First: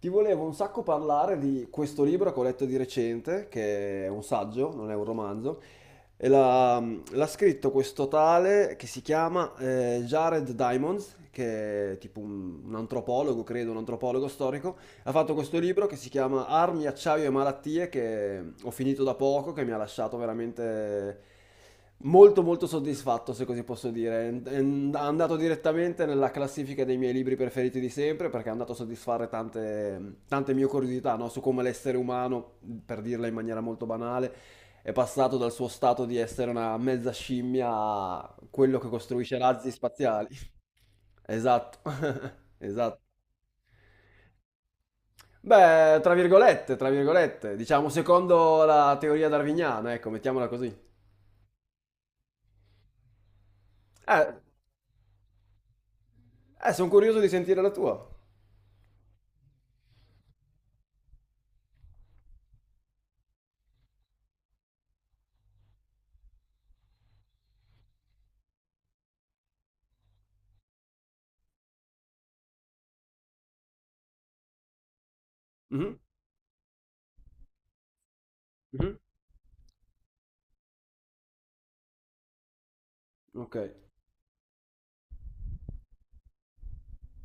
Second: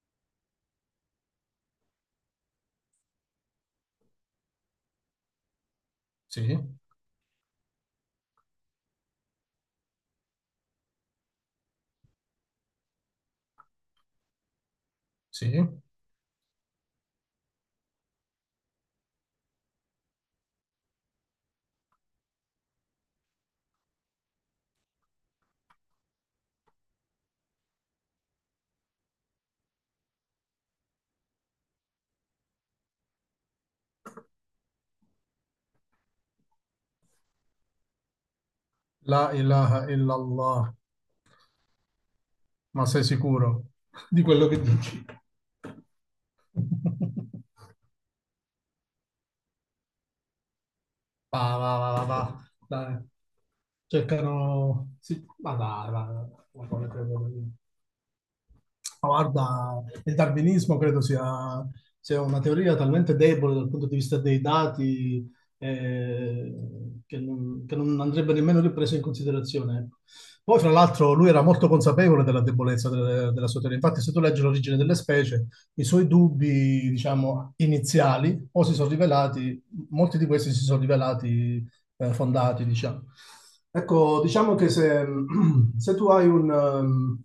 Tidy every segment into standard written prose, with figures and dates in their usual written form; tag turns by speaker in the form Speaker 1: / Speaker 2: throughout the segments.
Speaker 1: Ti volevo un sacco parlare di questo libro che ho letto di recente, che è un saggio, non è un romanzo, e
Speaker 2: Sì,
Speaker 1: l'ha scritto questo tale che si chiama Jared Diamonds, che è tipo un antropologo, credo, un antropologo storico, ha fatto
Speaker 2: sì.
Speaker 1: questo libro che si chiama Armi, acciaio e malattie, che ho finito da poco, che mi ha lasciato veramente molto molto soddisfatto, se così posso dire. È andato direttamente nella classifica dei miei libri preferiti di sempre, perché è andato a soddisfare tante, tante mie curiosità, no? Su come l'essere umano, per dirla in maniera molto banale, è passato dal suo stato di essere una mezza scimmia a quello che
Speaker 2: La
Speaker 1: costruisce razzi
Speaker 2: ilaha
Speaker 1: spaziali.
Speaker 2: illallah.
Speaker 1: Esatto,
Speaker 2: Ma
Speaker 1: esatto.
Speaker 2: sei sicuro di quello che dici?
Speaker 1: Beh, tra virgolette, diciamo secondo la teoria darwiniana, ecco, mettiamola così.
Speaker 2: Va, va, va, va, va. Dai.
Speaker 1: Eh,
Speaker 2: Cercano... Sì. Ma dai, va, va. Ma
Speaker 1: sono
Speaker 2: come
Speaker 1: curioso di
Speaker 2: credo?
Speaker 1: sentire la tua.
Speaker 2: Ma guarda, il darwinismo credo sia una teoria talmente debole dal punto di vista dei dati eh, che non andrebbe nemmeno ripresa in considerazione. Ecco. Poi, fra l'altro, lui era molto consapevole della debolezza della sua teoria. Infatti, se tu leggi l'origine delle specie, i
Speaker 1: Mhm,
Speaker 2: suoi dubbi, diciamo, iniziali, o si sono
Speaker 1: mhm,
Speaker 2: rivelati, molti di questi si sono rivelati fondati, diciamo.
Speaker 1: ok.
Speaker 2: Ecco, diciamo che se se tu hai un, ehm,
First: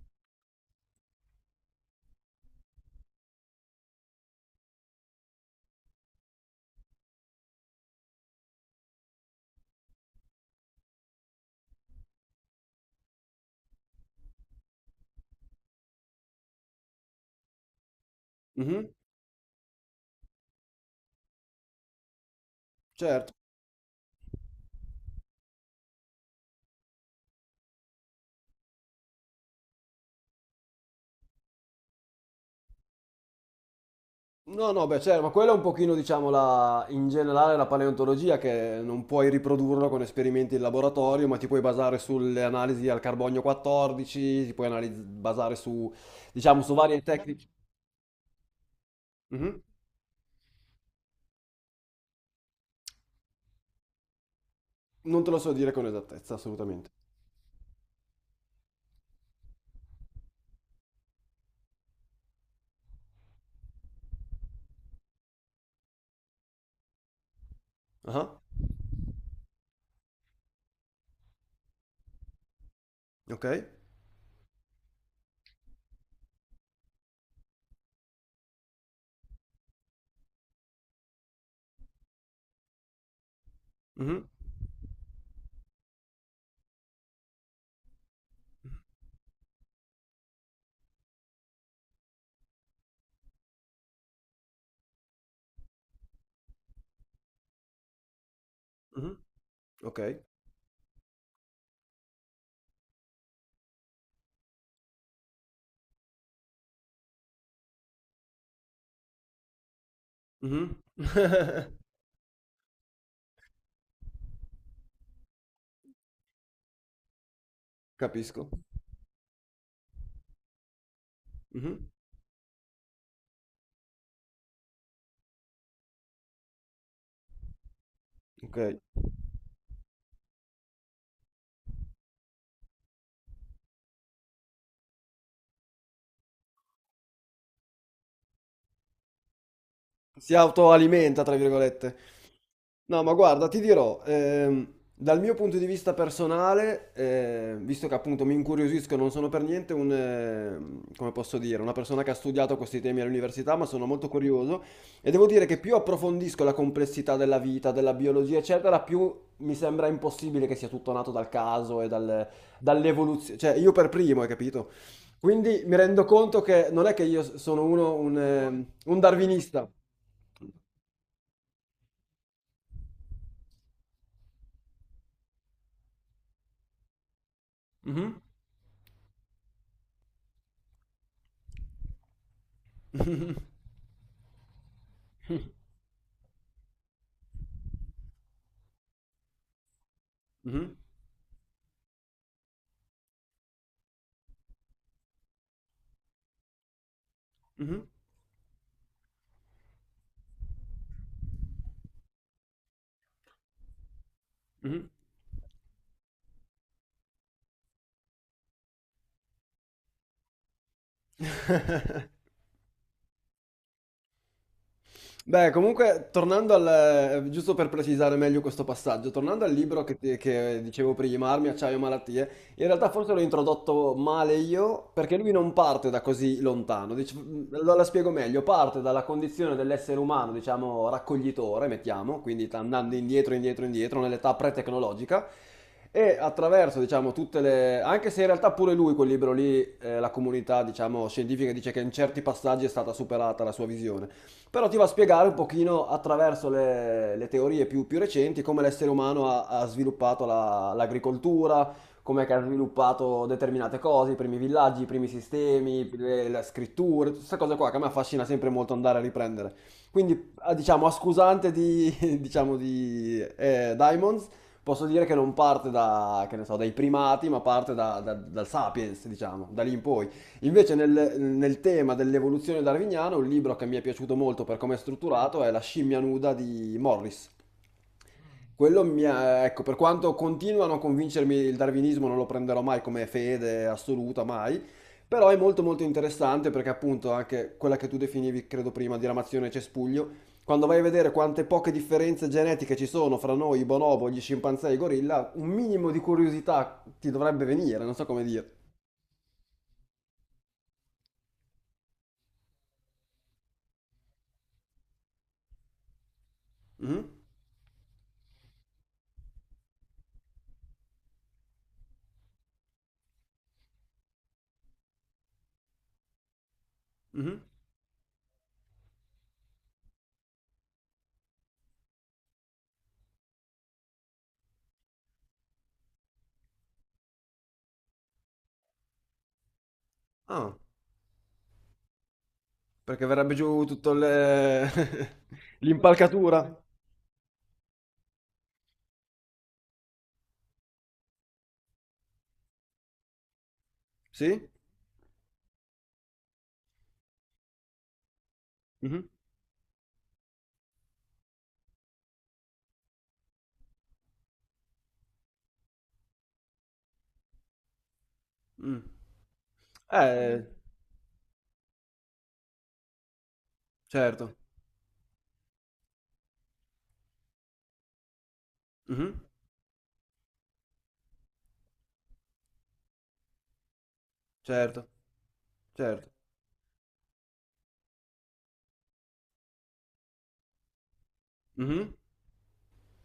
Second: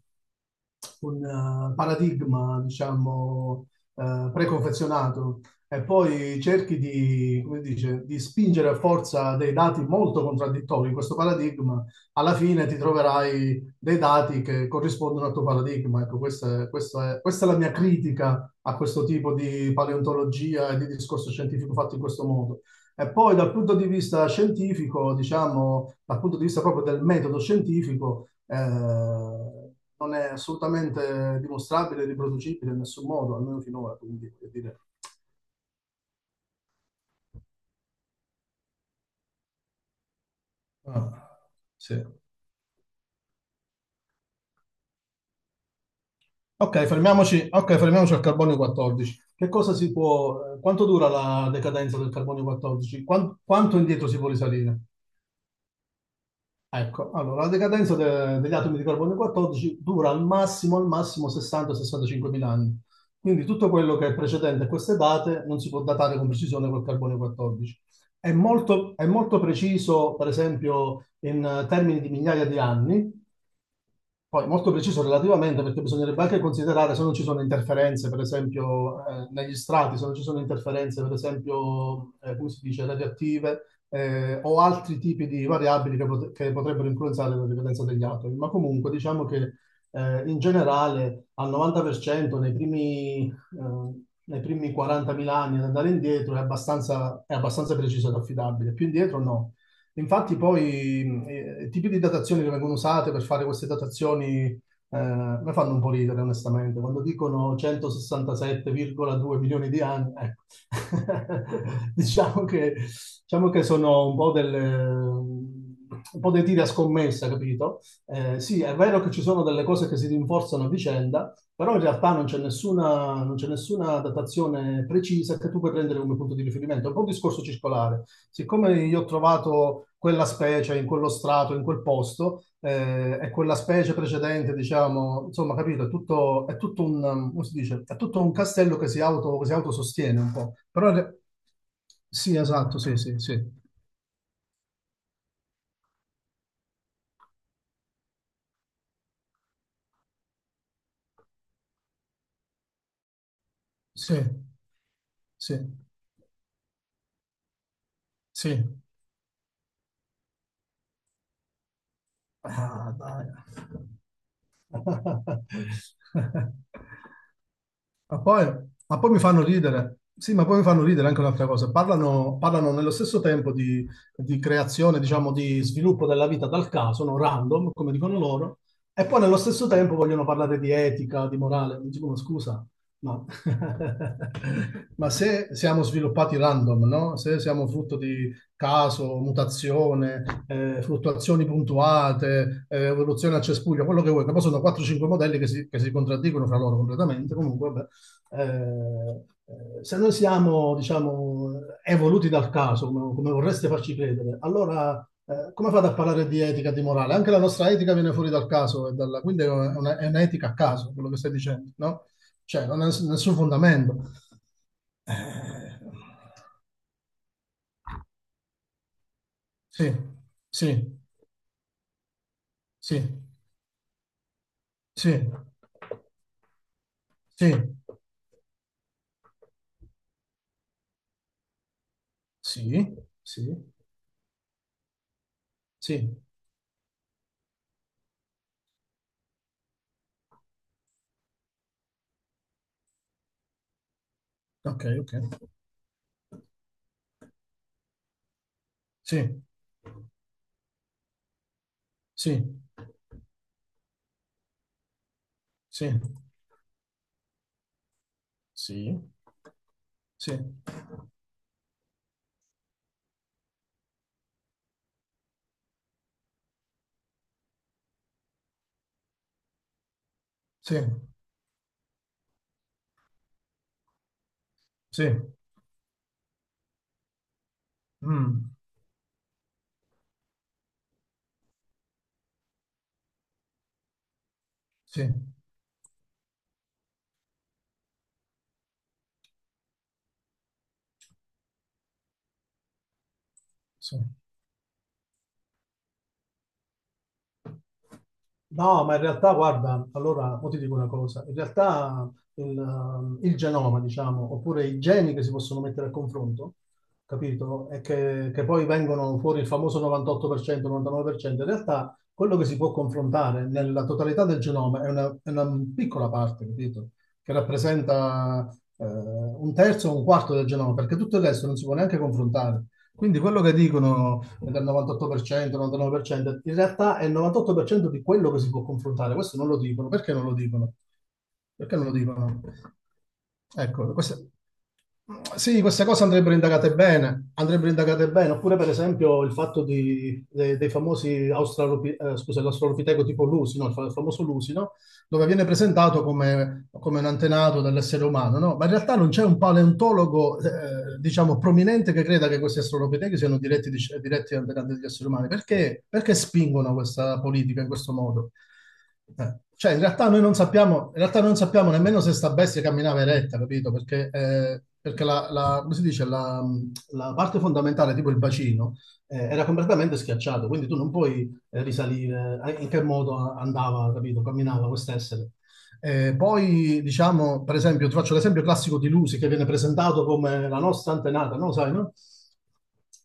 Speaker 2: un, eh, paradigma, diciamo, preconfezionato e poi cerchi di, come dice, di spingere a forza dei dati molto contraddittori in questo paradigma, alla fine ti troverai dei dati che corrispondono al tuo paradigma. Ecco, questa è la mia critica a
Speaker 1: Mhm,
Speaker 2: questo tipo di paleontologia e di discorso scientifico fatto in questo modo. E
Speaker 1: certo.
Speaker 2: poi dal punto di vista scientifico, diciamo, dal punto di vista proprio del metodo scientifico, non è assolutamente dimostrabile, e riproducibile in nessun modo, almeno finora, quindi voglio
Speaker 1: No,
Speaker 2: dire.
Speaker 1: no, beh, certo, ma quella è un pochino, diciamo, in generale la paleontologia, che non puoi riprodurlo con esperimenti in laboratorio, ma
Speaker 2: Ah,
Speaker 1: ti puoi basare
Speaker 2: sì.
Speaker 1: sulle analisi al carbonio 14, ti puoi basare su, diciamo, su
Speaker 2: Ok,
Speaker 1: varie tecniche.
Speaker 2: fermiamoci al carbonio 14. Che
Speaker 1: Mhm.
Speaker 2: cosa si può, quanto dura la decadenza del carbonio 14? Quanto indietro si può risalire?
Speaker 1: Non te lo so dire con esattezza, assolutamente.
Speaker 2: Ecco, allora la decadenza degli atomi di carbonio 14 dura al massimo 60-65 mila anni. Quindi tutto quello che è precedente a queste date non si può datare con precisione col carbonio 14.
Speaker 1: Ah,
Speaker 2: È molto preciso, per esempio, in termini di migliaia di anni,
Speaker 1: ok.
Speaker 2: poi molto preciso relativamente perché bisognerebbe anche considerare se non ci sono interferenze, per esempio, negli strati, se non ci sono interferenze, per esempio, come si dice, radioattive
Speaker 1: Mhm,
Speaker 2: o altri tipi di variabili che potrebbero influenzare la ripetenza degli atomi. Ma comunque diciamo che in generale al 90% nei primi 40.000 anni ad andare indietro è abbastanza preciso ed affidabile. Più
Speaker 1: mhm.
Speaker 2: indietro no.
Speaker 1: Okay.
Speaker 2: Infatti poi i tipi di datazioni che vengono usate per fare queste datazioni mi fanno un po' ridere, onestamente. Quando dicono 167,2 milioni di anni, ecco.
Speaker 1: Mh-mh.
Speaker 2: diciamo che, diciamo che sono un po' delle... Un po' dei tiri a scommessa, capito?
Speaker 1: Capisco.
Speaker 2: Sì, è vero che ci sono delle cose che si rinforzano a vicenda, però
Speaker 1: Mh-mh.
Speaker 2: in realtà non c'è nessuna datazione precisa che tu puoi prendere come punto di riferimento. È un po' un discorso circolare
Speaker 1: Okay.
Speaker 2: siccome io ho trovato quella specie in quello strato, in quel posto, e quella specie precedente, diciamo, insomma, capito, è tutto un, come si dice, è tutto un castello che si autosostiene un
Speaker 1: Si
Speaker 2: po'. Però,
Speaker 1: autoalimenta, tra virgolette.
Speaker 2: sì, esatto, sì,
Speaker 1: No, ma
Speaker 2: sì, sì,
Speaker 1: guarda, ti dirò, dal mio punto di vista personale, visto che appunto mi incuriosisco, non sono per niente come posso dire, una persona che ha studiato questi temi all'università, ma sono molto
Speaker 2: sì,
Speaker 1: curioso e devo dire
Speaker 2: sì,
Speaker 1: che più approfondisco la complessità della vita, della biologia, eccetera,
Speaker 2: sì.
Speaker 1: più mi sembra impossibile che sia tutto nato dal caso e
Speaker 2: Ah, dai.
Speaker 1: dall'evoluzione. Cioè, io per primo, hai capito? Quindi mi rendo conto che non è che io sono uno,
Speaker 2: Ma poi,
Speaker 1: un
Speaker 2: ma poi mi fanno
Speaker 1: darwinista.
Speaker 2: ridere. Sì, ma poi mi fanno ridere anche un'altra cosa. Parlano nello stesso tempo di creazione, diciamo, di sviluppo della vita dal caso, no? Random, come dicono
Speaker 1: Mhm.
Speaker 2: loro, e poi nello stesso tempo vogliono parlare di etica, di morale. Mi dicono, scusa, ma, ma se siamo sviluppati random, no? Se siamo frutto di caso, mutazione,
Speaker 1: Mhm.
Speaker 2: fluttuazioni puntuate, evoluzione a cespuglio, quello che vuoi, che poi sono 4-5 modelli che si contraddicono fra loro completamente, comunque,
Speaker 1: Mhm.
Speaker 2: vabbè. Se noi siamo, diciamo, evoluti dal caso, come vorreste farci credere,
Speaker 1: Mhm.
Speaker 2: allora come fate a parlare di etica e di morale? Anche la nostra etica viene fuori dal caso, e dalla, quindi è un'etica a caso quello che stai dicendo, no? Cioè, non ha nessun fondamento.
Speaker 1: Beh,
Speaker 2: Eh,
Speaker 1: comunque, giusto per precisare meglio questo passaggio, tornando al libro
Speaker 2: sì,
Speaker 1: che dicevo
Speaker 2: sì,
Speaker 1: prima, Armi, acciaio, malattie, in realtà
Speaker 2: sì,
Speaker 1: forse l'ho introdotto male io,
Speaker 2: sì,
Speaker 1: perché lui non parte da così lontano,
Speaker 2: sì,
Speaker 1: la spiego meglio, parte dalla condizione dell'essere umano, diciamo, raccoglitore, mettiamo, quindi sta
Speaker 2: sì,
Speaker 1: andando indietro,
Speaker 2: sì,
Speaker 1: indietro, indietro, nell'età pre-tecnologica, e
Speaker 2: sì,
Speaker 1: attraverso, diciamo, tutte le... anche se in realtà pure lui, quel libro lì, la comunità, diciamo, scientifica dice che in certi passaggi è stata superata la sua visione, però ti va
Speaker 2: ok,
Speaker 1: a
Speaker 2: ok,
Speaker 1: spiegare un pochino attraverso le teorie più recenti, come l'essere umano
Speaker 2: sì,
Speaker 1: ha sviluppato l'agricoltura, come che ha
Speaker 2: sì,
Speaker 1: sviluppato determinate cose, i primi villaggi, i primi sistemi,
Speaker 2: sì,
Speaker 1: le scritture, tutte queste cose qua che a me affascina sempre molto andare a
Speaker 2: sì,
Speaker 1: riprendere.
Speaker 2: sì,
Speaker 1: Quindi,
Speaker 2: sì,
Speaker 1: diciamo, a scusante di, diciamo, di Diamonds, posso dire che non parte da, che ne so, dai primati, ma parte dal sapiens, diciamo, da lì in poi. Invece
Speaker 2: sì, sì,
Speaker 1: nel tema dell'evoluzione darwiniana, un libro che mi è piaciuto molto per come è
Speaker 2: sì,
Speaker 1: strutturato è La scimmia nuda di Morris.
Speaker 2: mm,
Speaker 1: Quello mi ha, ecco, per quanto continua a non convincermi il darwinismo, non lo prenderò mai come fede assoluta, mai,
Speaker 2: sì,
Speaker 1: però è molto molto interessante perché appunto anche quella che tu definivi, credo prima, diramazione cespuglio, quando vai a vedere quante poche differenze genetiche ci sono fra noi, i
Speaker 2: sì.
Speaker 1: bonobo, gli scimpanzé e i gorilla, un minimo di curiosità ti dovrebbe venire, non so come dire.
Speaker 2: No, ma in realtà, guarda, allora, poi ti dico una cosa, in realtà il genoma, diciamo, oppure i geni che si possono mettere a confronto,
Speaker 1: Mhm,
Speaker 2: capito? E che poi vengono fuori il famoso 98%, 99%, in realtà quello che si può confrontare nella totalità del genoma è una piccola parte, capito? Che
Speaker 1: mhm.
Speaker 2: rappresenta un terzo o un quarto del genoma, perché tutto il resto non si può neanche confrontare. Quindi quello che dicono del 98%, 99%, in realtà è il 98% di quello che si può confrontare. Questo non lo dicono. Perché non lo
Speaker 1: Ah.
Speaker 2: dicono? Perché non lo dicono?
Speaker 1: Perché verrebbe giù tutto
Speaker 2: Ecco, sì, queste cose
Speaker 1: l'impalcatura.
Speaker 2: andrebbero indagate bene, oppure per esempio il fatto dei famosi l'australopiteco tipo Lusi, no? Il il famoso
Speaker 1: Sì?
Speaker 2: Lusi, no? Dove viene presentato come, come un antenato dell'essere umano, no? Ma in realtà
Speaker 1: Mhm.
Speaker 2: non c'è un paleontologo, diciamo, prominente che creda che questi australopitechi siano diretti, diretti antenati degli esseri umani. Perché, perché spingono questa politica in questo modo?
Speaker 1: Mm.
Speaker 2: Cioè, in realtà noi non
Speaker 1: Eh,
Speaker 2: sappiamo, in realtà non sappiamo nemmeno se sta bestia camminava eretta, capito? Perché,
Speaker 1: certo.
Speaker 2: eh, perché come si dice, la parte fondamentale, tipo il bacino,
Speaker 1: Mhm.
Speaker 2: era completamente schiacciato, quindi tu non puoi risalire in che modo andava, capito, camminava
Speaker 1: Certo,
Speaker 2: quest'essere.
Speaker 1: certo.
Speaker 2: Poi, diciamo, per esempio, ti faccio l'esempio classico di Lucy che viene presentato come la nostra antenata, no? Sai,
Speaker 1: Mhm.
Speaker 2: no?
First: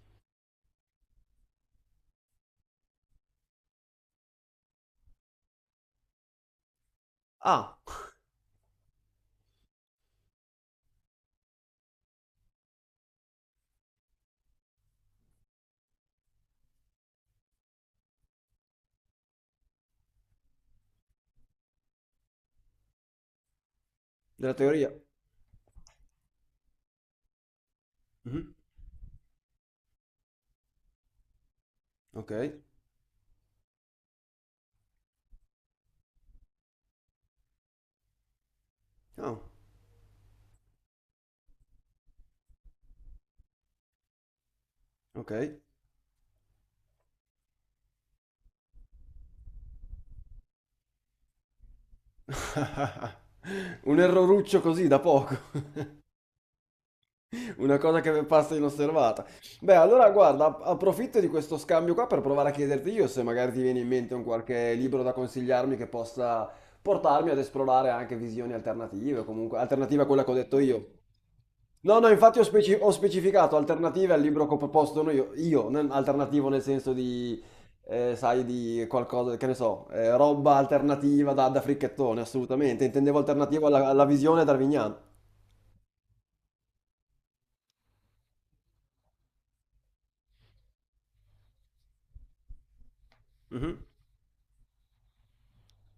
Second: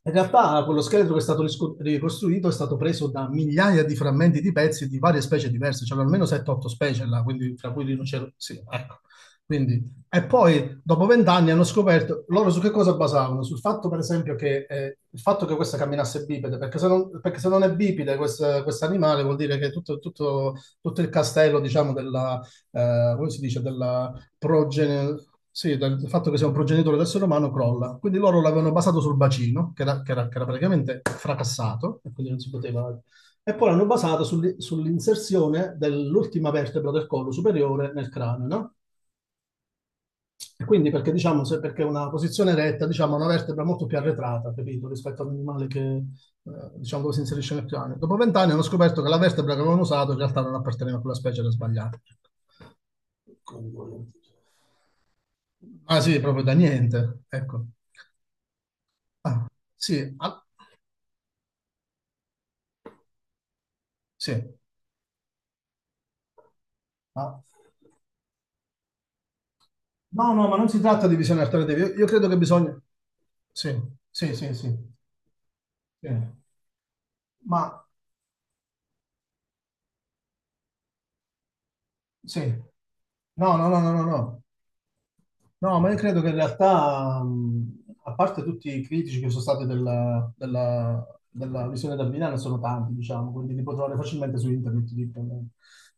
Speaker 2: In realtà quello scheletro che è stato ricostruito è stato preso da migliaia di frammenti di pezzi di varie specie diverse, c'erano almeno 7-8 specie là, quindi, tra
Speaker 1: Ah,
Speaker 2: cui rinoceronti, sì, ecco. Quindi, e poi dopo vent'anni hanno scoperto loro su che cosa basavano? Sul fatto, per esempio, che il fatto che questa camminasse bipede, perché se non è bipede questo animale vuol dire che tutto il castello, diciamo, della, come si dice, della
Speaker 1: della teoria.
Speaker 2: progenie, sì, del fatto che sia un progenitore d'essere umano crolla. Quindi loro
Speaker 1: Mhm.
Speaker 2: l'avevano basato sul bacino, che era praticamente fracassato, e quindi
Speaker 1: Ok.
Speaker 2: non si poteva... E poi l'hanno basato sull'inserzione dell'ultima vertebra del collo superiore nel cranio, no?
Speaker 1: Oh,
Speaker 2: E quindi perché diciamo, se perché una posizione retta, diciamo, ha una vertebra molto più arretrata, capito, rispetto
Speaker 1: ok.
Speaker 2: all'animale che, diciamo, dove si inserisce nel piano. Dopo vent'anni hanno scoperto che la vertebra che avevano usato in realtà non apparteneva a quella specie, era sbagliata.
Speaker 1: Un erroruccio così da poco.
Speaker 2: Ah sì, proprio da niente, ecco.
Speaker 1: Una cosa che passa inosservata.
Speaker 2: Ah,
Speaker 1: Beh, allora
Speaker 2: sì, ah,
Speaker 1: guarda, approfitto di questo scambio qua per provare a chiederti io se magari ti viene in mente un
Speaker 2: sì.
Speaker 1: qualche libro da consigliarmi che possa portarmi ad
Speaker 2: Ah.
Speaker 1: esplorare anche visioni alternative, o comunque alternative a quella che
Speaker 2: No,
Speaker 1: ho
Speaker 2: no, ma
Speaker 1: detto
Speaker 2: non si
Speaker 1: io.
Speaker 2: tratta di visioni alternative. Io,
Speaker 1: No,
Speaker 2: io
Speaker 1: no,
Speaker 2: credo che
Speaker 1: infatti ho,
Speaker 2: bisogna...
Speaker 1: ho specificato
Speaker 2: Sì,
Speaker 1: alternative al
Speaker 2: sì,
Speaker 1: libro che
Speaker 2: sì,
Speaker 1: ho
Speaker 2: sì.
Speaker 1: proposto io, non
Speaker 2: Sì.
Speaker 1: alternativo nel senso di,
Speaker 2: Ma
Speaker 1: sai, di qualcosa, che ne so, roba alternativa da fricchettone,
Speaker 2: sì.
Speaker 1: assolutamente. Intendevo
Speaker 2: No,
Speaker 1: alternativo
Speaker 2: no, no, no, no,
Speaker 1: alla
Speaker 2: no.
Speaker 1: visione darwiniana.
Speaker 2: No, ma io credo che in realtà, a parte tutti i critici che sono stati della, della visione da Milano, sono tanti, diciamo, quindi li puoi
Speaker 1: Mhm,
Speaker 2: trovare facilmente su internet. Ti dicono.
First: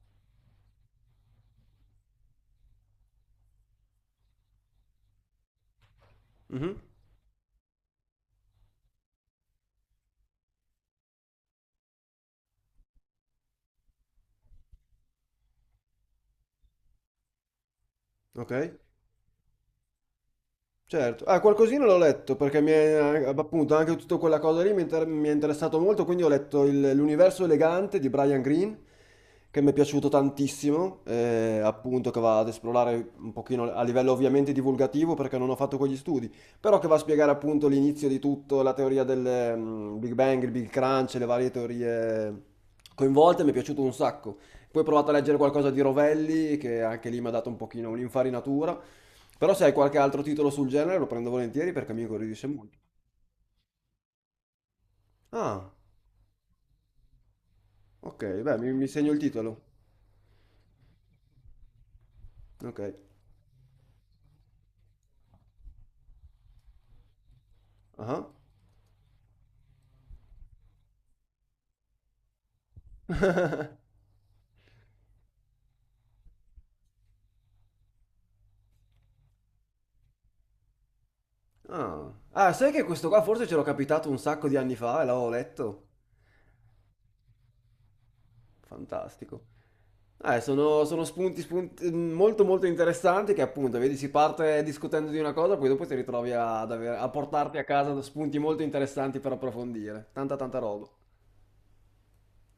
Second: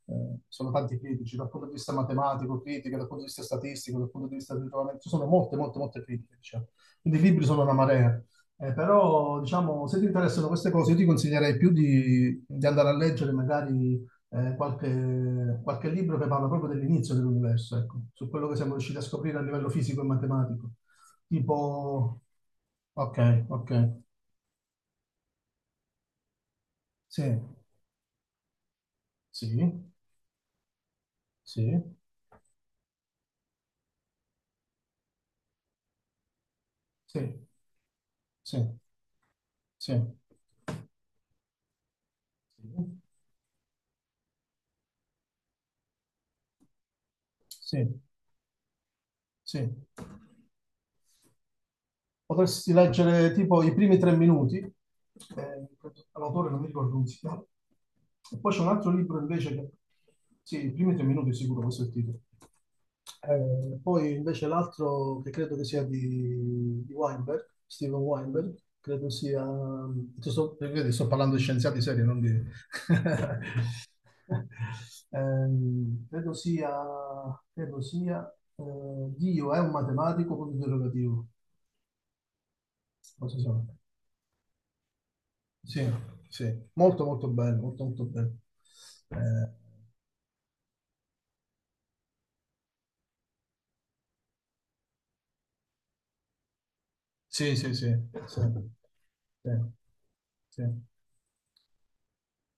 Speaker 2: Sono tanti critici dal punto di vista matematico, critiche, dal punto di vista statistico, dal punto di vista del ritrovamento, ci sono molte, molte, molte critiche, diciamo.
Speaker 1: mhm,
Speaker 2: Quindi i libri sono una marea. Però, diciamo, se ti interessano queste cose, io ti consiglierei più di andare a leggere magari qualche libro che parla proprio dell'inizio dell'universo, ecco, su quello
Speaker 1: ok.
Speaker 2: che siamo riusciti a scoprire a livello fisico e matematico.
Speaker 1: Certo, ah, qualcosina l'ho
Speaker 2: Tipo,
Speaker 1: letto perché
Speaker 2: ok,
Speaker 1: appunto
Speaker 2: ok,
Speaker 1: anche tutta quella cosa lì mi è interessato molto, quindi ho letto
Speaker 2: sì,
Speaker 1: L'universo elegante di Brian Greene, che mi è
Speaker 2: sì,
Speaker 1: piaciuto tantissimo,
Speaker 2: sì, sì,
Speaker 1: appunto che va ad esplorare un pochino a livello ovviamente divulgativo perché non ho fatto quegli studi, però che va a spiegare
Speaker 2: sì,
Speaker 1: appunto l'inizio di
Speaker 2: sì,
Speaker 1: tutto, la teoria del
Speaker 2: sì,
Speaker 1: mm, Big Bang, il Big Crunch, le varie teorie coinvolte, mi è piaciuto un sacco. Poi ho provato a leggere qualcosa di Rovelli, che anche lì mi ha dato un pochino
Speaker 2: sì,
Speaker 1: un'infarinatura. Però se
Speaker 2: sì.
Speaker 1: hai qualche altro titolo sul genere lo prendo volentieri perché mi incuriosisce
Speaker 2: Potresti
Speaker 1: molto.
Speaker 2: leggere tipo i primi tre minuti,
Speaker 1: Ah,
Speaker 2: l'autore non mi ricordo come si chiama. E
Speaker 1: ok,
Speaker 2: poi
Speaker 1: beh,
Speaker 2: c'è un
Speaker 1: mi
Speaker 2: altro
Speaker 1: segno il
Speaker 2: libro invece
Speaker 1: titolo.
Speaker 2: che... Sì, i primi tre minuti sicuro, questo è il titolo.
Speaker 1: Ok.
Speaker 2: Poi invece l'altro che credo che sia di Weinberg, Steven
Speaker 1: Ah.
Speaker 2: Weinberg, credo sia... vedi, sto parlando di scienziati seri, non di... Ehm, credo sia, credo sia eh, Dio è un matematico punto interrogativo.
Speaker 1: Ah. Ah, sai che questo qua
Speaker 2: Non so
Speaker 1: forse
Speaker 2: se-
Speaker 1: ce l'ho capitato un sacco di anni fa e l'avevo letto?
Speaker 2: Sì, sì, molto molto bello, molto molto bello.
Speaker 1: Fantastico.
Speaker 2: Eh,
Speaker 1: Sono spunti, molto molto interessanti che appunto, vedi, si parte discutendo di una cosa, poi dopo ti ritrovi ad a
Speaker 2: sì,
Speaker 1: portarti a
Speaker 2: sì, sì,
Speaker 1: casa
Speaker 2: sì,
Speaker 1: spunti
Speaker 2: sì,
Speaker 1: molto interessanti per
Speaker 2: sì.
Speaker 1: approfondire. Tanta tanta
Speaker 2: Sì.
Speaker 1: roba.